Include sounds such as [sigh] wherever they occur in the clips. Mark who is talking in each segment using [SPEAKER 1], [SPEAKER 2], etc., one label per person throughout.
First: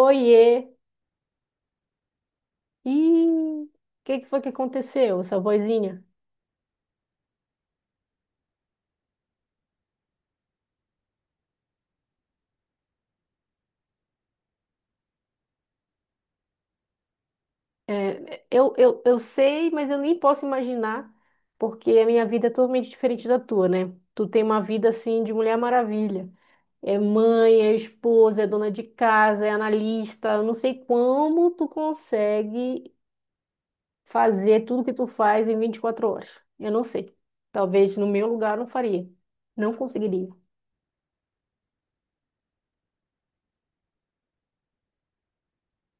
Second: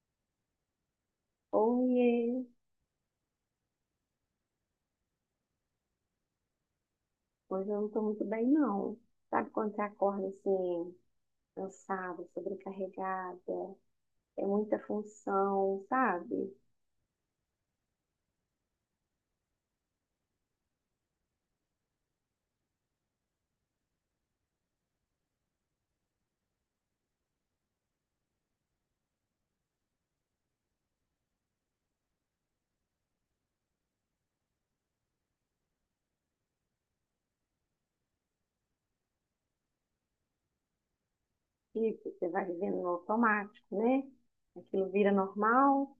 [SPEAKER 1] Oiê!
[SPEAKER 2] Oiê,
[SPEAKER 1] Ih, o que que foi que aconteceu, essa vozinha?
[SPEAKER 2] hoje eu não tô muito bem, não. Sabe quando você acorda assim, cansada, sobrecarregada, é muita função, sabe?
[SPEAKER 1] É, eu sei, mas eu nem posso imaginar, porque a minha vida é totalmente diferente da tua, né? Tu tem uma vida assim de Mulher Maravilha. É mãe, é esposa, é dona de casa, é analista. Eu não sei como tu consegue fazer tudo que tu faz em 24 horas. Eu não sei. Talvez no meu lugar eu não faria. Não conseguiria.
[SPEAKER 2] E você vai vivendo no automático, né? Aquilo vira normal,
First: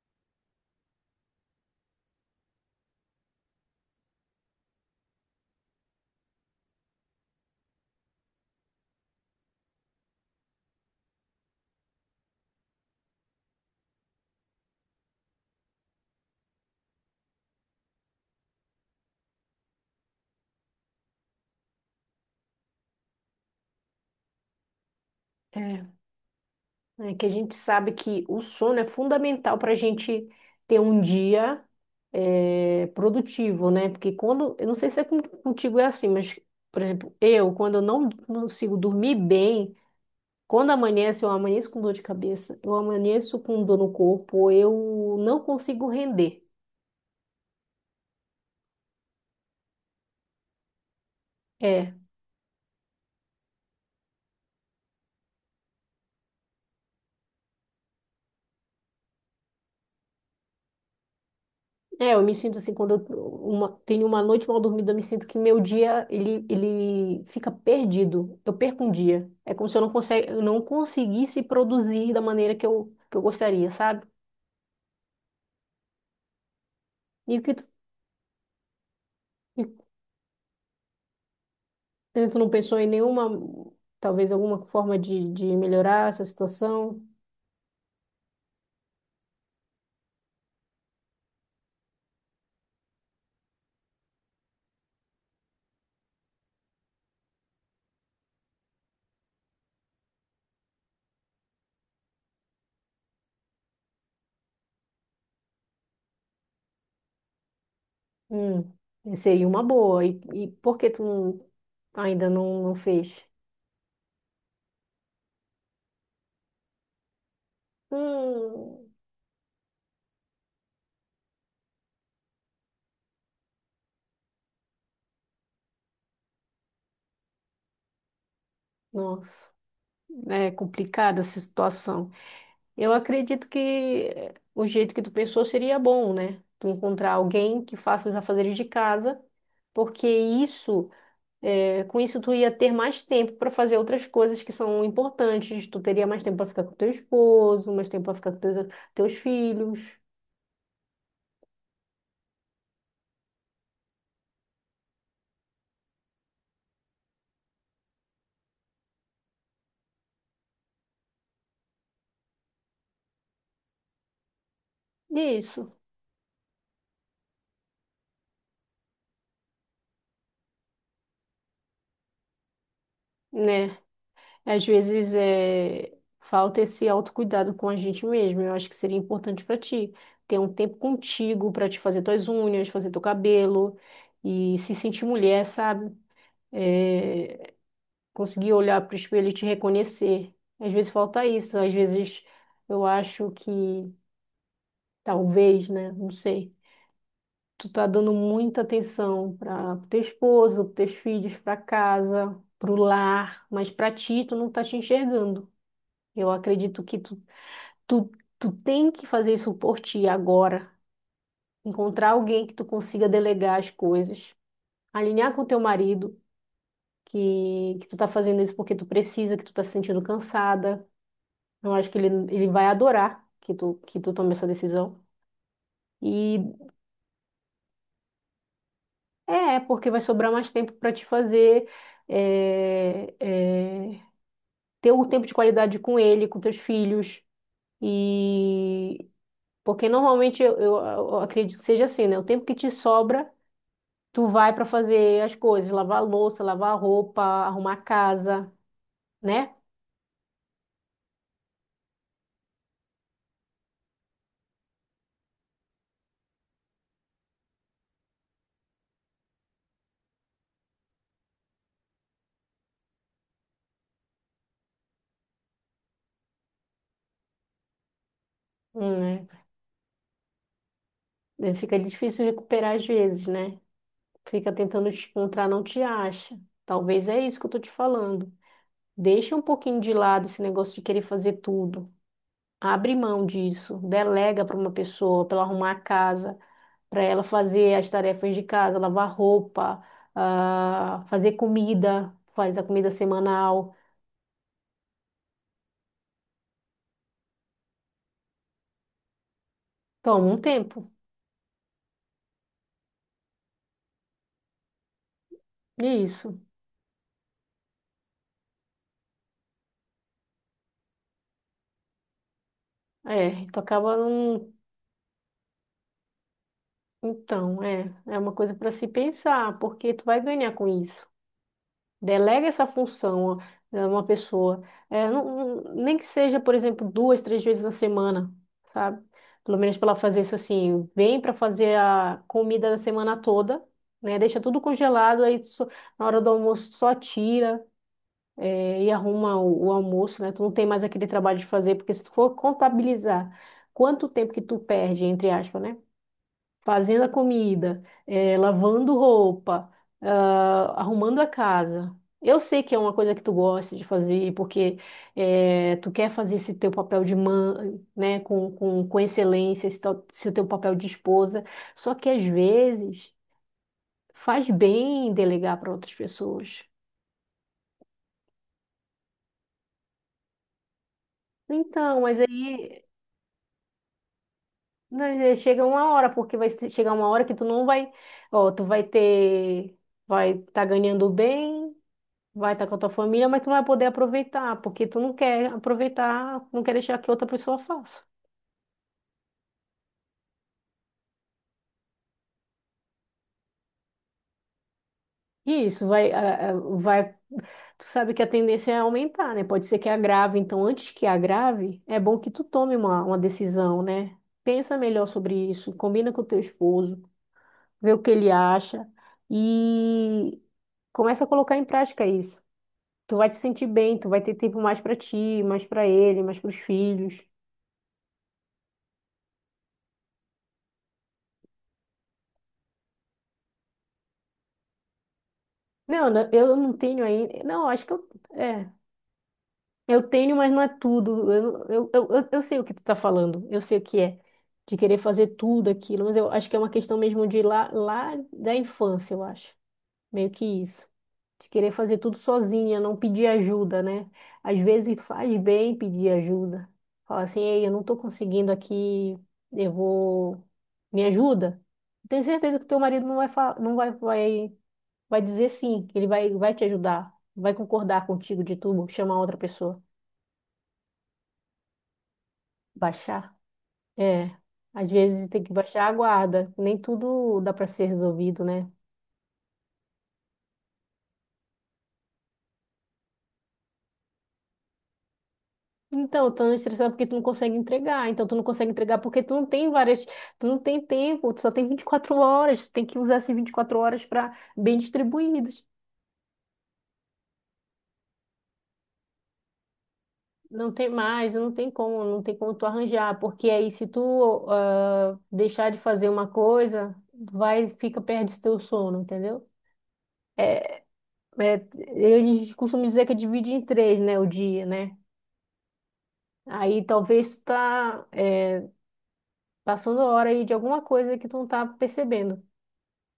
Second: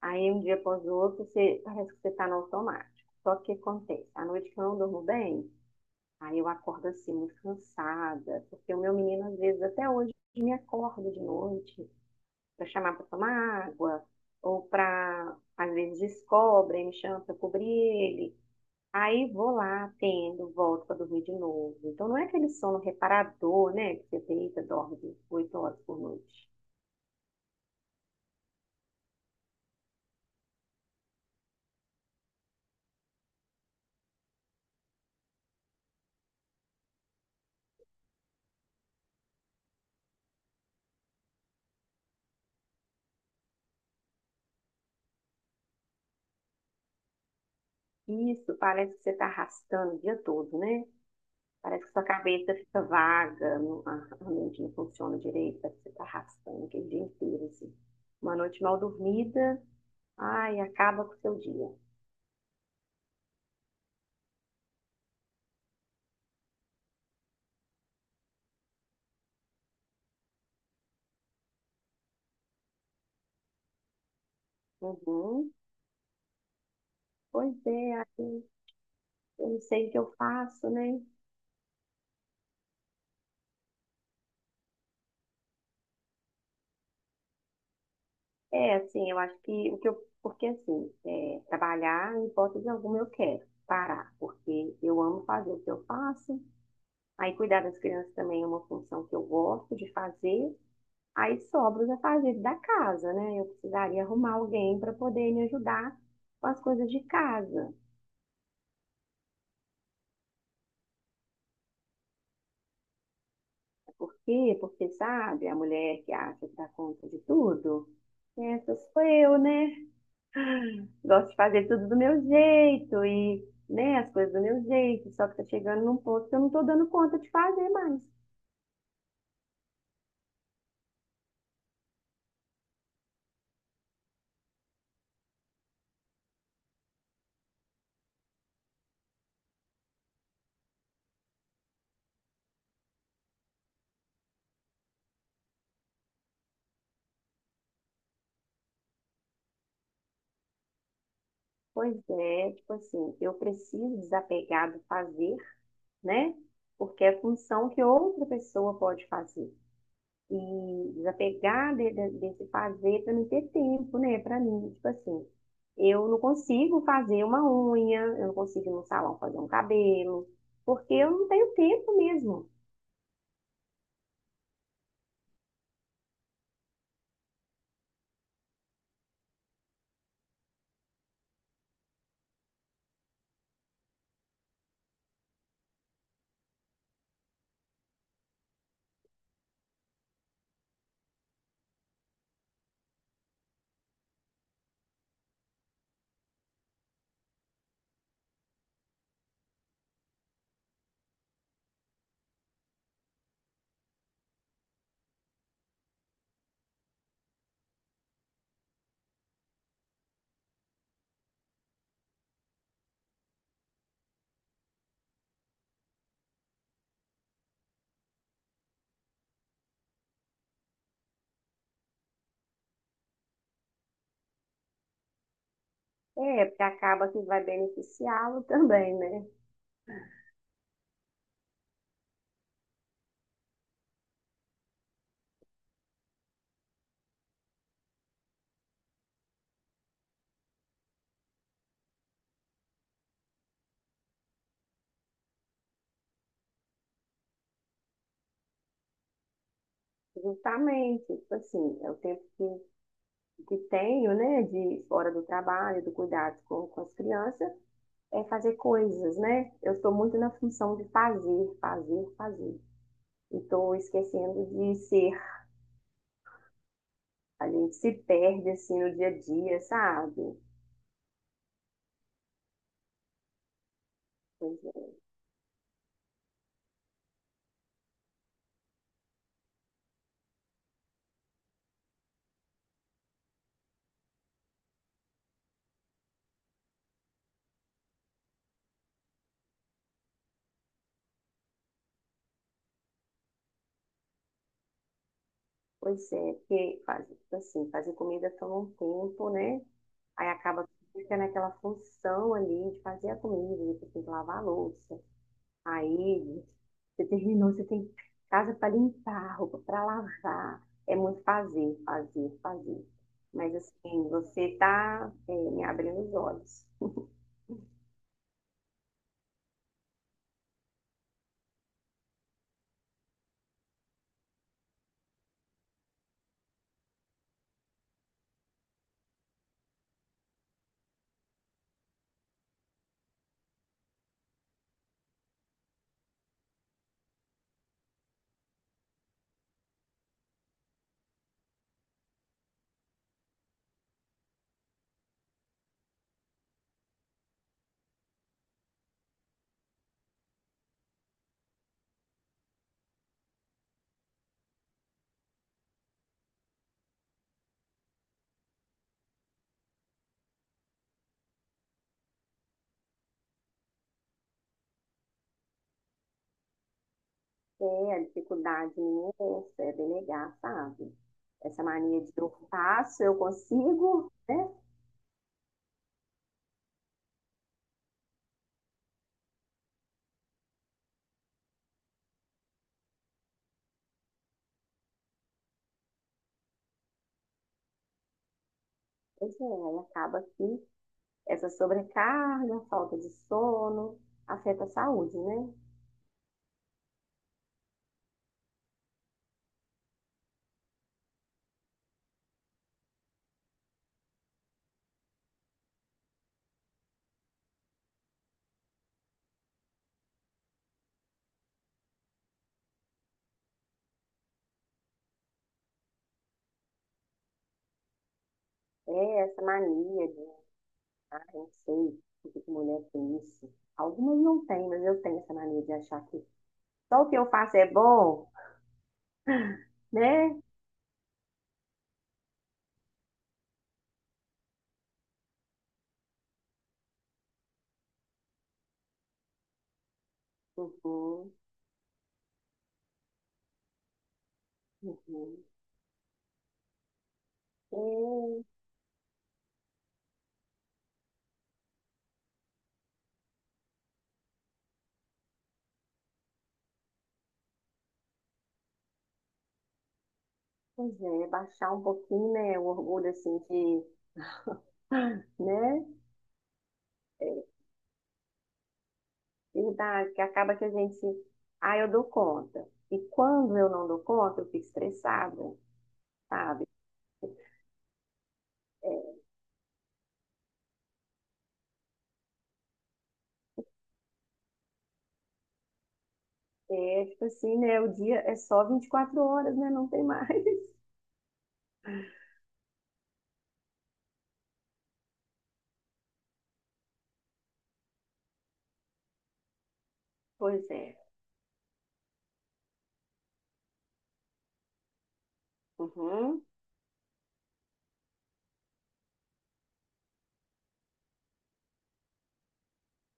[SPEAKER 2] aí um dia após o outro, você, parece que você tá no automático. Só que o que acontece? À noite que eu não durmo bem, aí eu acordo assim, muito cansada, porque o meu menino às vezes até hoje me acorda de noite, para chamar para tomar água, ou para, às vezes, descobre, aí me chama para cobrir ele. Aí vou lá, atendo, volto para dormir de novo. Então não é aquele sono reparador, né? Que você deita, dorme 8 horas
[SPEAKER 1] É.
[SPEAKER 2] por noite.
[SPEAKER 1] Né, que a gente sabe que o sono é fundamental para a gente ter um dia produtivo, né? Porque quando, eu não sei se é contigo é assim, mas, por exemplo, eu, quando eu não consigo dormir bem, quando amanhece, eu amanheço com dor de cabeça, eu amanheço com dor no corpo, eu não consigo render.
[SPEAKER 2] Isso parece que você está arrastando o dia todo, né? Parece
[SPEAKER 1] É.
[SPEAKER 2] que sua cabeça fica vaga, a mente não funciona direito, parece que você está arrastando aquele dia inteiro, assim. Uma noite mal dormida, ai, acaba com o seu dia.
[SPEAKER 1] É, eu me sinto assim, quando eu tenho uma noite mal dormida, eu me sinto que meu dia, ele fica perdido. Eu perco um dia. É como se eu não conseguisse produzir da maneira que eu gostaria, sabe?
[SPEAKER 2] Uhum.
[SPEAKER 1] E o que
[SPEAKER 2] Pois
[SPEAKER 1] tu,
[SPEAKER 2] é, eu não
[SPEAKER 1] e
[SPEAKER 2] sei o que eu faço, né?
[SPEAKER 1] tu não pensou em nenhuma, talvez alguma forma de melhorar essa situação?
[SPEAKER 2] É, assim, eu acho que o que eu, porque assim, é, trabalhar, em hipótese alguma, eu quero parar, porque eu amo fazer o que eu faço. Aí cuidar das crianças também é uma função que eu gosto de fazer. Aí sobra os afazeres da casa, né? Eu precisaria arrumar alguém para poder me ajudar com as coisas de casa.
[SPEAKER 1] Hum, seria uma boa. E por que tu não- ainda não fez?
[SPEAKER 2] Por quê? Porque, sabe, a mulher que acha que dá conta de tudo, essas
[SPEAKER 1] Hum,
[SPEAKER 2] sou eu, né? Gosto de fazer tudo do meu jeito e, né, as coisas do meu jeito, só que tá chegando num ponto que eu não tô dando conta de fazer mais.
[SPEAKER 1] nossa, é complicada essa situação. Eu acredito que o jeito que tu pensou seria bom, né? Tu encontrar alguém que faça os afazeres de casa, porque isso, é, com isso tu ia ter mais tempo para fazer outras coisas que são importantes. Tu teria mais tempo para ficar com teu esposo, mais tempo para ficar com teus filhos.
[SPEAKER 2] Pois é, tipo assim, eu preciso desapegar do fazer, né? Porque é função que outra pessoa pode fazer. E desapegar desse fazer para não ter tempo, né? Para mim, tipo assim,
[SPEAKER 1] Isso,
[SPEAKER 2] eu não consigo fazer uma unha, eu não consigo ir no salão fazer um cabelo, porque eu não tenho tempo mesmo.
[SPEAKER 1] né? Às vezes é, falta esse autocuidado com a gente mesmo. Eu acho que seria importante para ti ter um tempo contigo para te fazer tuas unhas, fazer teu cabelo e se sentir mulher, sabe? É, conseguir olhar para o espelho e te reconhecer. Às vezes falta isso. Às vezes eu acho que talvez, né? Não sei. Tu tá dando muita atenção para teu esposo, para teus filhos, para casa, para o lar, mas para ti tu não tá te enxergando. Eu acredito que Tu, tu tem que fazer isso por ti agora. Encontrar alguém que tu consiga delegar as coisas. Alinhar com teu marido que tu tá fazendo isso porque tu precisa, que tu tá se sentindo cansada. Eu acho que ele vai adorar que tu tome essa decisão. E
[SPEAKER 2] É, porque acaba que vai beneficiá-lo também, né?
[SPEAKER 1] é porque vai sobrar mais tempo para te fazer é, é, ter um tempo de qualidade com ele, com teus filhos. E porque normalmente eu acredito que seja assim, né? O tempo que te sobra. Tu vai para fazer as coisas, lavar a louça, lavar a roupa, arrumar a casa, né?
[SPEAKER 2] Justamente, tipo assim, é o tempo que tenho, né, de fora do trabalho, do cuidado com as crianças, é fazer coisas, né? Eu estou muito na função de fazer, fazer, fazer. E estou esquecendo de ser. A gente se perde, assim, no dia a
[SPEAKER 1] Hum,
[SPEAKER 2] dia, sabe?
[SPEAKER 1] é. Fica difícil recuperar às vezes, né? Fica
[SPEAKER 2] Pois é,
[SPEAKER 1] tentando te encontrar, não te acha. Talvez é isso que eu tô te falando. Deixa um pouquinho de lado esse negócio de querer fazer tudo. Abre mão disso, delega para uma pessoa, para ela arrumar a casa, para ela fazer as tarefas de casa, lavar roupa, fazer comida, faz a comida semanal.
[SPEAKER 2] pois é, porque fazer, tipo assim, fazer comida toma um tempo, né?
[SPEAKER 1] Toma
[SPEAKER 2] Aí
[SPEAKER 1] um
[SPEAKER 2] acaba
[SPEAKER 1] tempo.
[SPEAKER 2] que fica naquela função ali de fazer a comida, depois tem que lavar a louça.
[SPEAKER 1] Isso.
[SPEAKER 2] Aí você terminou, você tem casa para limpar, roupa para lavar. É muito fazer, fazer, fazer.
[SPEAKER 1] É,
[SPEAKER 2] Mas
[SPEAKER 1] tu acaba
[SPEAKER 2] assim, você
[SPEAKER 1] não.
[SPEAKER 2] está me abrindo os olhos.
[SPEAKER 1] Então, é uma coisa para se pensar, porque tu vai ganhar com isso. Delega essa função a uma pessoa. É, não, nem que seja, por exemplo, duas, três vezes na semana, sabe? Pelo menos para ela fazer isso assim, vem para fazer a comida da semana toda, né? Deixa tudo congelado, na hora do almoço só tira, e arruma o almoço, né? Tu não tem mais aquele trabalho de fazer, porque se tu for contabilizar quanto tempo que tu perde, entre aspas, né? Fazendo a comida, lavando roupa, arrumando a casa. Eu sei que é uma coisa que tu gosta de fazer, porque tu quer fazer esse teu papel de mãe, né, com excelência, esse teu papel de esposa. Só que às vezes faz bem delegar para outras pessoas.
[SPEAKER 2] É, a dificuldade minha é essa, é delegar, sabe? Essa
[SPEAKER 1] Então,
[SPEAKER 2] mania de
[SPEAKER 1] mas
[SPEAKER 2] eu
[SPEAKER 1] aí
[SPEAKER 2] faço, eu consigo, né?
[SPEAKER 1] né, chega uma hora, porque chegar uma hora que tu não vai, ó, tu vai ter, vai estar ganhando bem. Vai estar com a tua família, mas tu não vai poder aproveitar, porque tu não quer aproveitar, não quer deixar que outra pessoa faça.
[SPEAKER 2] Pois é, aí acaba que essa sobrecarga, falta de sono, afeta a saúde, né?
[SPEAKER 1] E isso vai, vai, tu sabe que a tendência é aumentar, né? Pode ser que agrave, então antes que agrave, é bom que tu tome uma decisão, né? Pensa melhor sobre isso, combina com o teu esposo, vê o que ele acha e começa a colocar em prática isso. Tu vai te sentir bem, tu vai ter tempo mais pra ti, mais pra ele, mais pros filhos.
[SPEAKER 2] É essa mania de, ah, eu não sei o que que mulher tem isso. Algumas não têm, mas eu tenho essa mania de achar
[SPEAKER 1] Não,
[SPEAKER 2] que
[SPEAKER 1] não, eu não tenho
[SPEAKER 2] só o que eu
[SPEAKER 1] ainda.
[SPEAKER 2] faço
[SPEAKER 1] Não,
[SPEAKER 2] é
[SPEAKER 1] acho que eu.
[SPEAKER 2] bom,
[SPEAKER 1] É. Eu tenho,
[SPEAKER 2] né?
[SPEAKER 1] mas não é tudo. Eu sei o que tu tá falando. Eu sei o que é. De querer fazer tudo aquilo. Mas eu acho que é uma questão mesmo de lá da infância, eu acho. Meio que isso.
[SPEAKER 2] Uhum,
[SPEAKER 1] De querer fazer tudo sozinha, não pedir ajuda, né? Às vezes faz
[SPEAKER 2] uhum.
[SPEAKER 1] bem pedir ajuda. Fala assim, ei, eu
[SPEAKER 2] É,
[SPEAKER 1] não tô conseguindo aqui, eu vou... Me ajuda? Tenho certeza que teu marido não vai dizer sim, que ele vai te ajudar, vai concordar contigo de tu chamar outra pessoa.
[SPEAKER 2] pois é, baixar um pouquinho, né, o orgulho,
[SPEAKER 1] Baixar?
[SPEAKER 2] assim, de,
[SPEAKER 1] É. Às
[SPEAKER 2] [gasps] ah,
[SPEAKER 1] vezes tem que
[SPEAKER 2] né?
[SPEAKER 1] baixar a guarda. Nem tudo
[SPEAKER 2] É,
[SPEAKER 1] dá para ser resolvido, né?
[SPEAKER 2] verdade, que acaba que a gente, ah, eu dou conta. E quando eu não dou conta, eu fico estressada,
[SPEAKER 1] Então, eu tô
[SPEAKER 2] sabe?
[SPEAKER 1] estressada porque tu não consegue entregar. Então, tu não consegue entregar porque tu não tem várias. Tu não tem tempo, tu só tem 24 horas. Tu tem que usar essas 24 horas para bem distribuídas.
[SPEAKER 2] É, é, tipo assim, né, o dia é só 24 horas, né, não tem mais.
[SPEAKER 1] Não tem
[SPEAKER 2] [laughs]
[SPEAKER 1] mais, não tem como, não tem como tu arranjar. Porque aí, se tu deixar de fazer uma coisa, vai, fica, perde teu sono, entendeu?
[SPEAKER 2] Pois é.
[SPEAKER 1] É, eles costumam dizer que é divide em três, né, o dia, né?
[SPEAKER 2] Uhum.
[SPEAKER 1] Aí talvez tu tá passando a hora aí de alguma coisa que tu não tá percebendo.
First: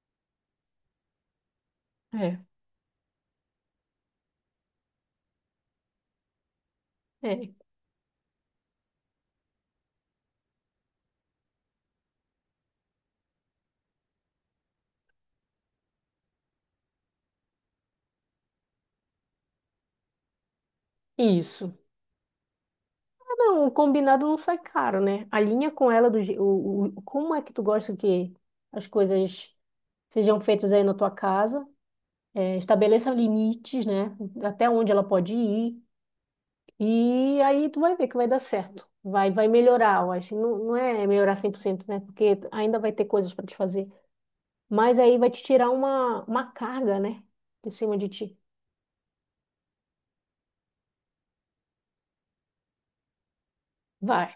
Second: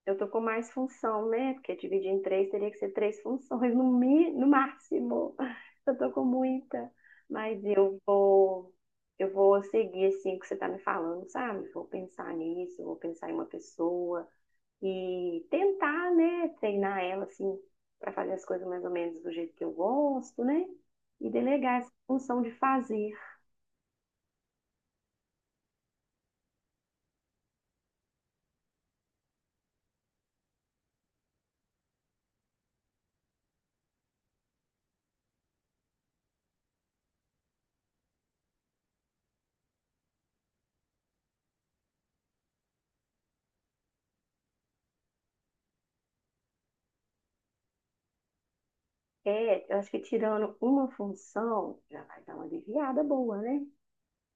[SPEAKER 2] Eu tô com mais função, né? Porque dividir em
[SPEAKER 1] É,
[SPEAKER 2] três teria que ser três funções no, mi, no máximo. [laughs] Eu tô com muita.
[SPEAKER 1] é,
[SPEAKER 2] Mas eu vou, eu vou seguir assim o que você tá me falando, sabe? Vou pensar nisso, vou pensar em uma pessoa e tentar, né? Treinar ela assim para fazer as coisas mais ou menos do jeito que eu gosto, né? E
[SPEAKER 1] isso.
[SPEAKER 2] delegar essa função de fazer.
[SPEAKER 1] Ah, não, o combinado não sai caro, né? Alinha com ela do, je- o- como é que tu gosta que as coisas sejam feitas aí na tua casa. É, estabeleça limites, né? Até onde ela pode ir. E aí tu vai ver que vai dar certo. Vai melhorar, eu acho. Não, não é melhorar 100% né? Porque ainda vai ter coisas para te fazer. Mas aí vai te tirar uma carga, né? De cima de ti.
[SPEAKER 2] É, eu acho que tirando uma função já vai dar uma aliviada boa, né?
[SPEAKER 1] Vai,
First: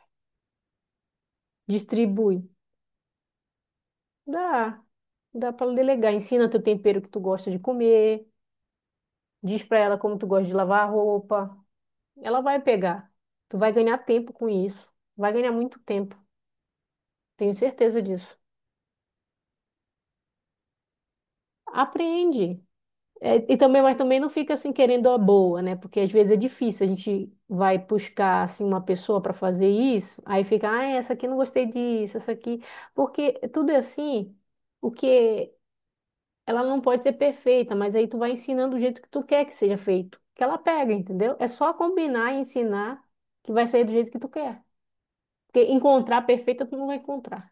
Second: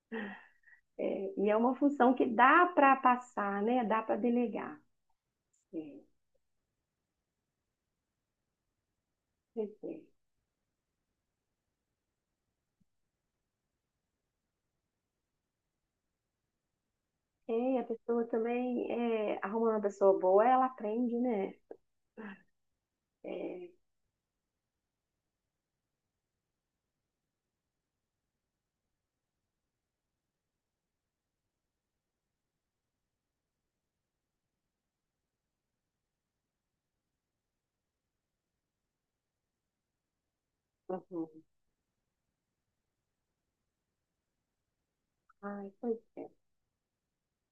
[SPEAKER 2] É, e é uma função que
[SPEAKER 1] distribui.
[SPEAKER 2] dá para passar, né? Dá para delegar.
[SPEAKER 1] Dá, dá para
[SPEAKER 2] É,
[SPEAKER 1] delegar. Ensina teu tempero que tu gosta de comer. Diz
[SPEAKER 2] pois
[SPEAKER 1] para ela
[SPEAKER 2] é.
[SPEAKER 1] como tu gosta de lavar a roupa. Ela vai pegar. Tu vai ganhar tempo com isso. Vai ganhar muito tempo. Tenho
[SPEAKER 2] É, e a
[SPEAKER 1] certeza
[SPEAKER 2] pessoa
[SPEAKER 1] disso.
[SPEAKER 2] também, é, arrumando uma pessoa boa, ela aprende, né?
[SPEAKER 1] Aprende. É, e
[SPEAKER 2] É,
[SPEAKER 1] também, mas também não fica assim querendo a boa, né? Porque às vezes é difícil, a gente vai buscar assim uma pessoa para fazer isso, aí fica, é, essa aqui não gostei disso, essa aqui, porque tudo é assim, o que ela não pode ser perfeita, mas aí tu vai ensinando do jeito que tu quer que seja feito, que ela pega,
[SPEAKER 2] uhum.
[SPEAKER 1] entendeu? É só combinar e ensinar que vai sair do jeito que tu quer. Porque
[SPEAKER 2] Ai, pois
[SPEAKER 1] encontrar a
[SPEAKER 2] é.
[SPEAKER 1] perfeita tu não vai encontrar.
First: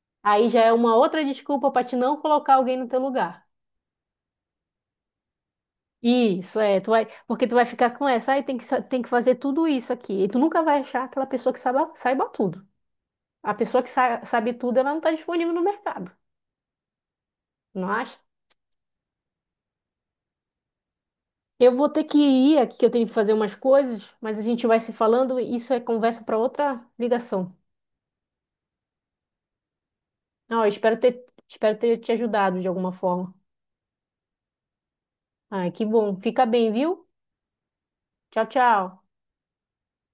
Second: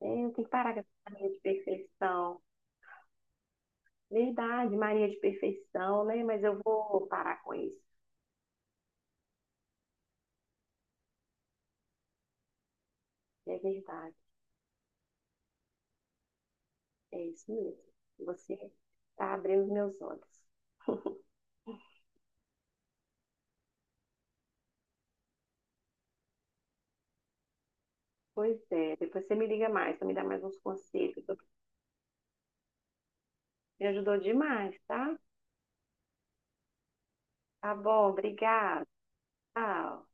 [SPEAKER 2] É, eu tenho
[SPEAKER 1] Aí
[SPEAKER 2] que
[SPEAKER 1] já é
[SPEAKER 2] parar com essa
[SPEAKER 1] uma outra
[SPEAKER 2] mania de
[SPEAKER 1] desculpa para te não
[SPEAKER 2] perfeição.
[SPEAKER 1] colocar alguém no teu lugar.
[SPEAKER 2] Verdade, Maria de perfeição, né? Mas
[SPEAKER 1] Isso,
[SPEAKER 2] eu
[SPEAKER 1] é, tu vai,
[SPEAKER 2] vou parar
[SPEAKER 1] porque
[SPEAKER 2] com
[SPEAKER 1] tu vai
[SPEAKER 2] isso.
[SPEAKER 1] ficar com essa, aí tem que, tem que fazer tudo isso aqui. E tu nunca vai achar aquela pessoa que saiba, saiba tudo. A
[SPEAKER 2] É
[SPEAKER 1] pessoa que
[SPEAKER 2] verdade,
[SPEAKER 1] sabe tudo, ela não está disponível no mercado,
[SPEAKER 2] é isso mesmo.
[SPEAKER 1] não acha?
[SPEAKER 2] Você está abrindo os meus olhos. [laughs]
[SPEAKER 1] Eu vou ter que ir aqui, que eu tenho que fazer umas coisas, mas a gente vai se falando, e isso é conversa para outra ligação.
[SPEAKER 2] Pois é, depois você me liga mais, você me dá mais uns
[SPEAKER 1] Não, eu espero
[SPEAKER 2] conselhos.
[SPEAKER 1] ter, espero ter te ajudado de alguma forma.
[SPEAKER 2] Me ajudou demais, tá?
[SPEAKER 1] Ai, que bom. Fica bem, viu?
[SPEAKER 2] Tá bom,
[SPEAKER 1] Tchau,
[SPEAKER 2] obrigada.
[SPEAKER 1] tchau.
[SPEAKER 2] Tchau.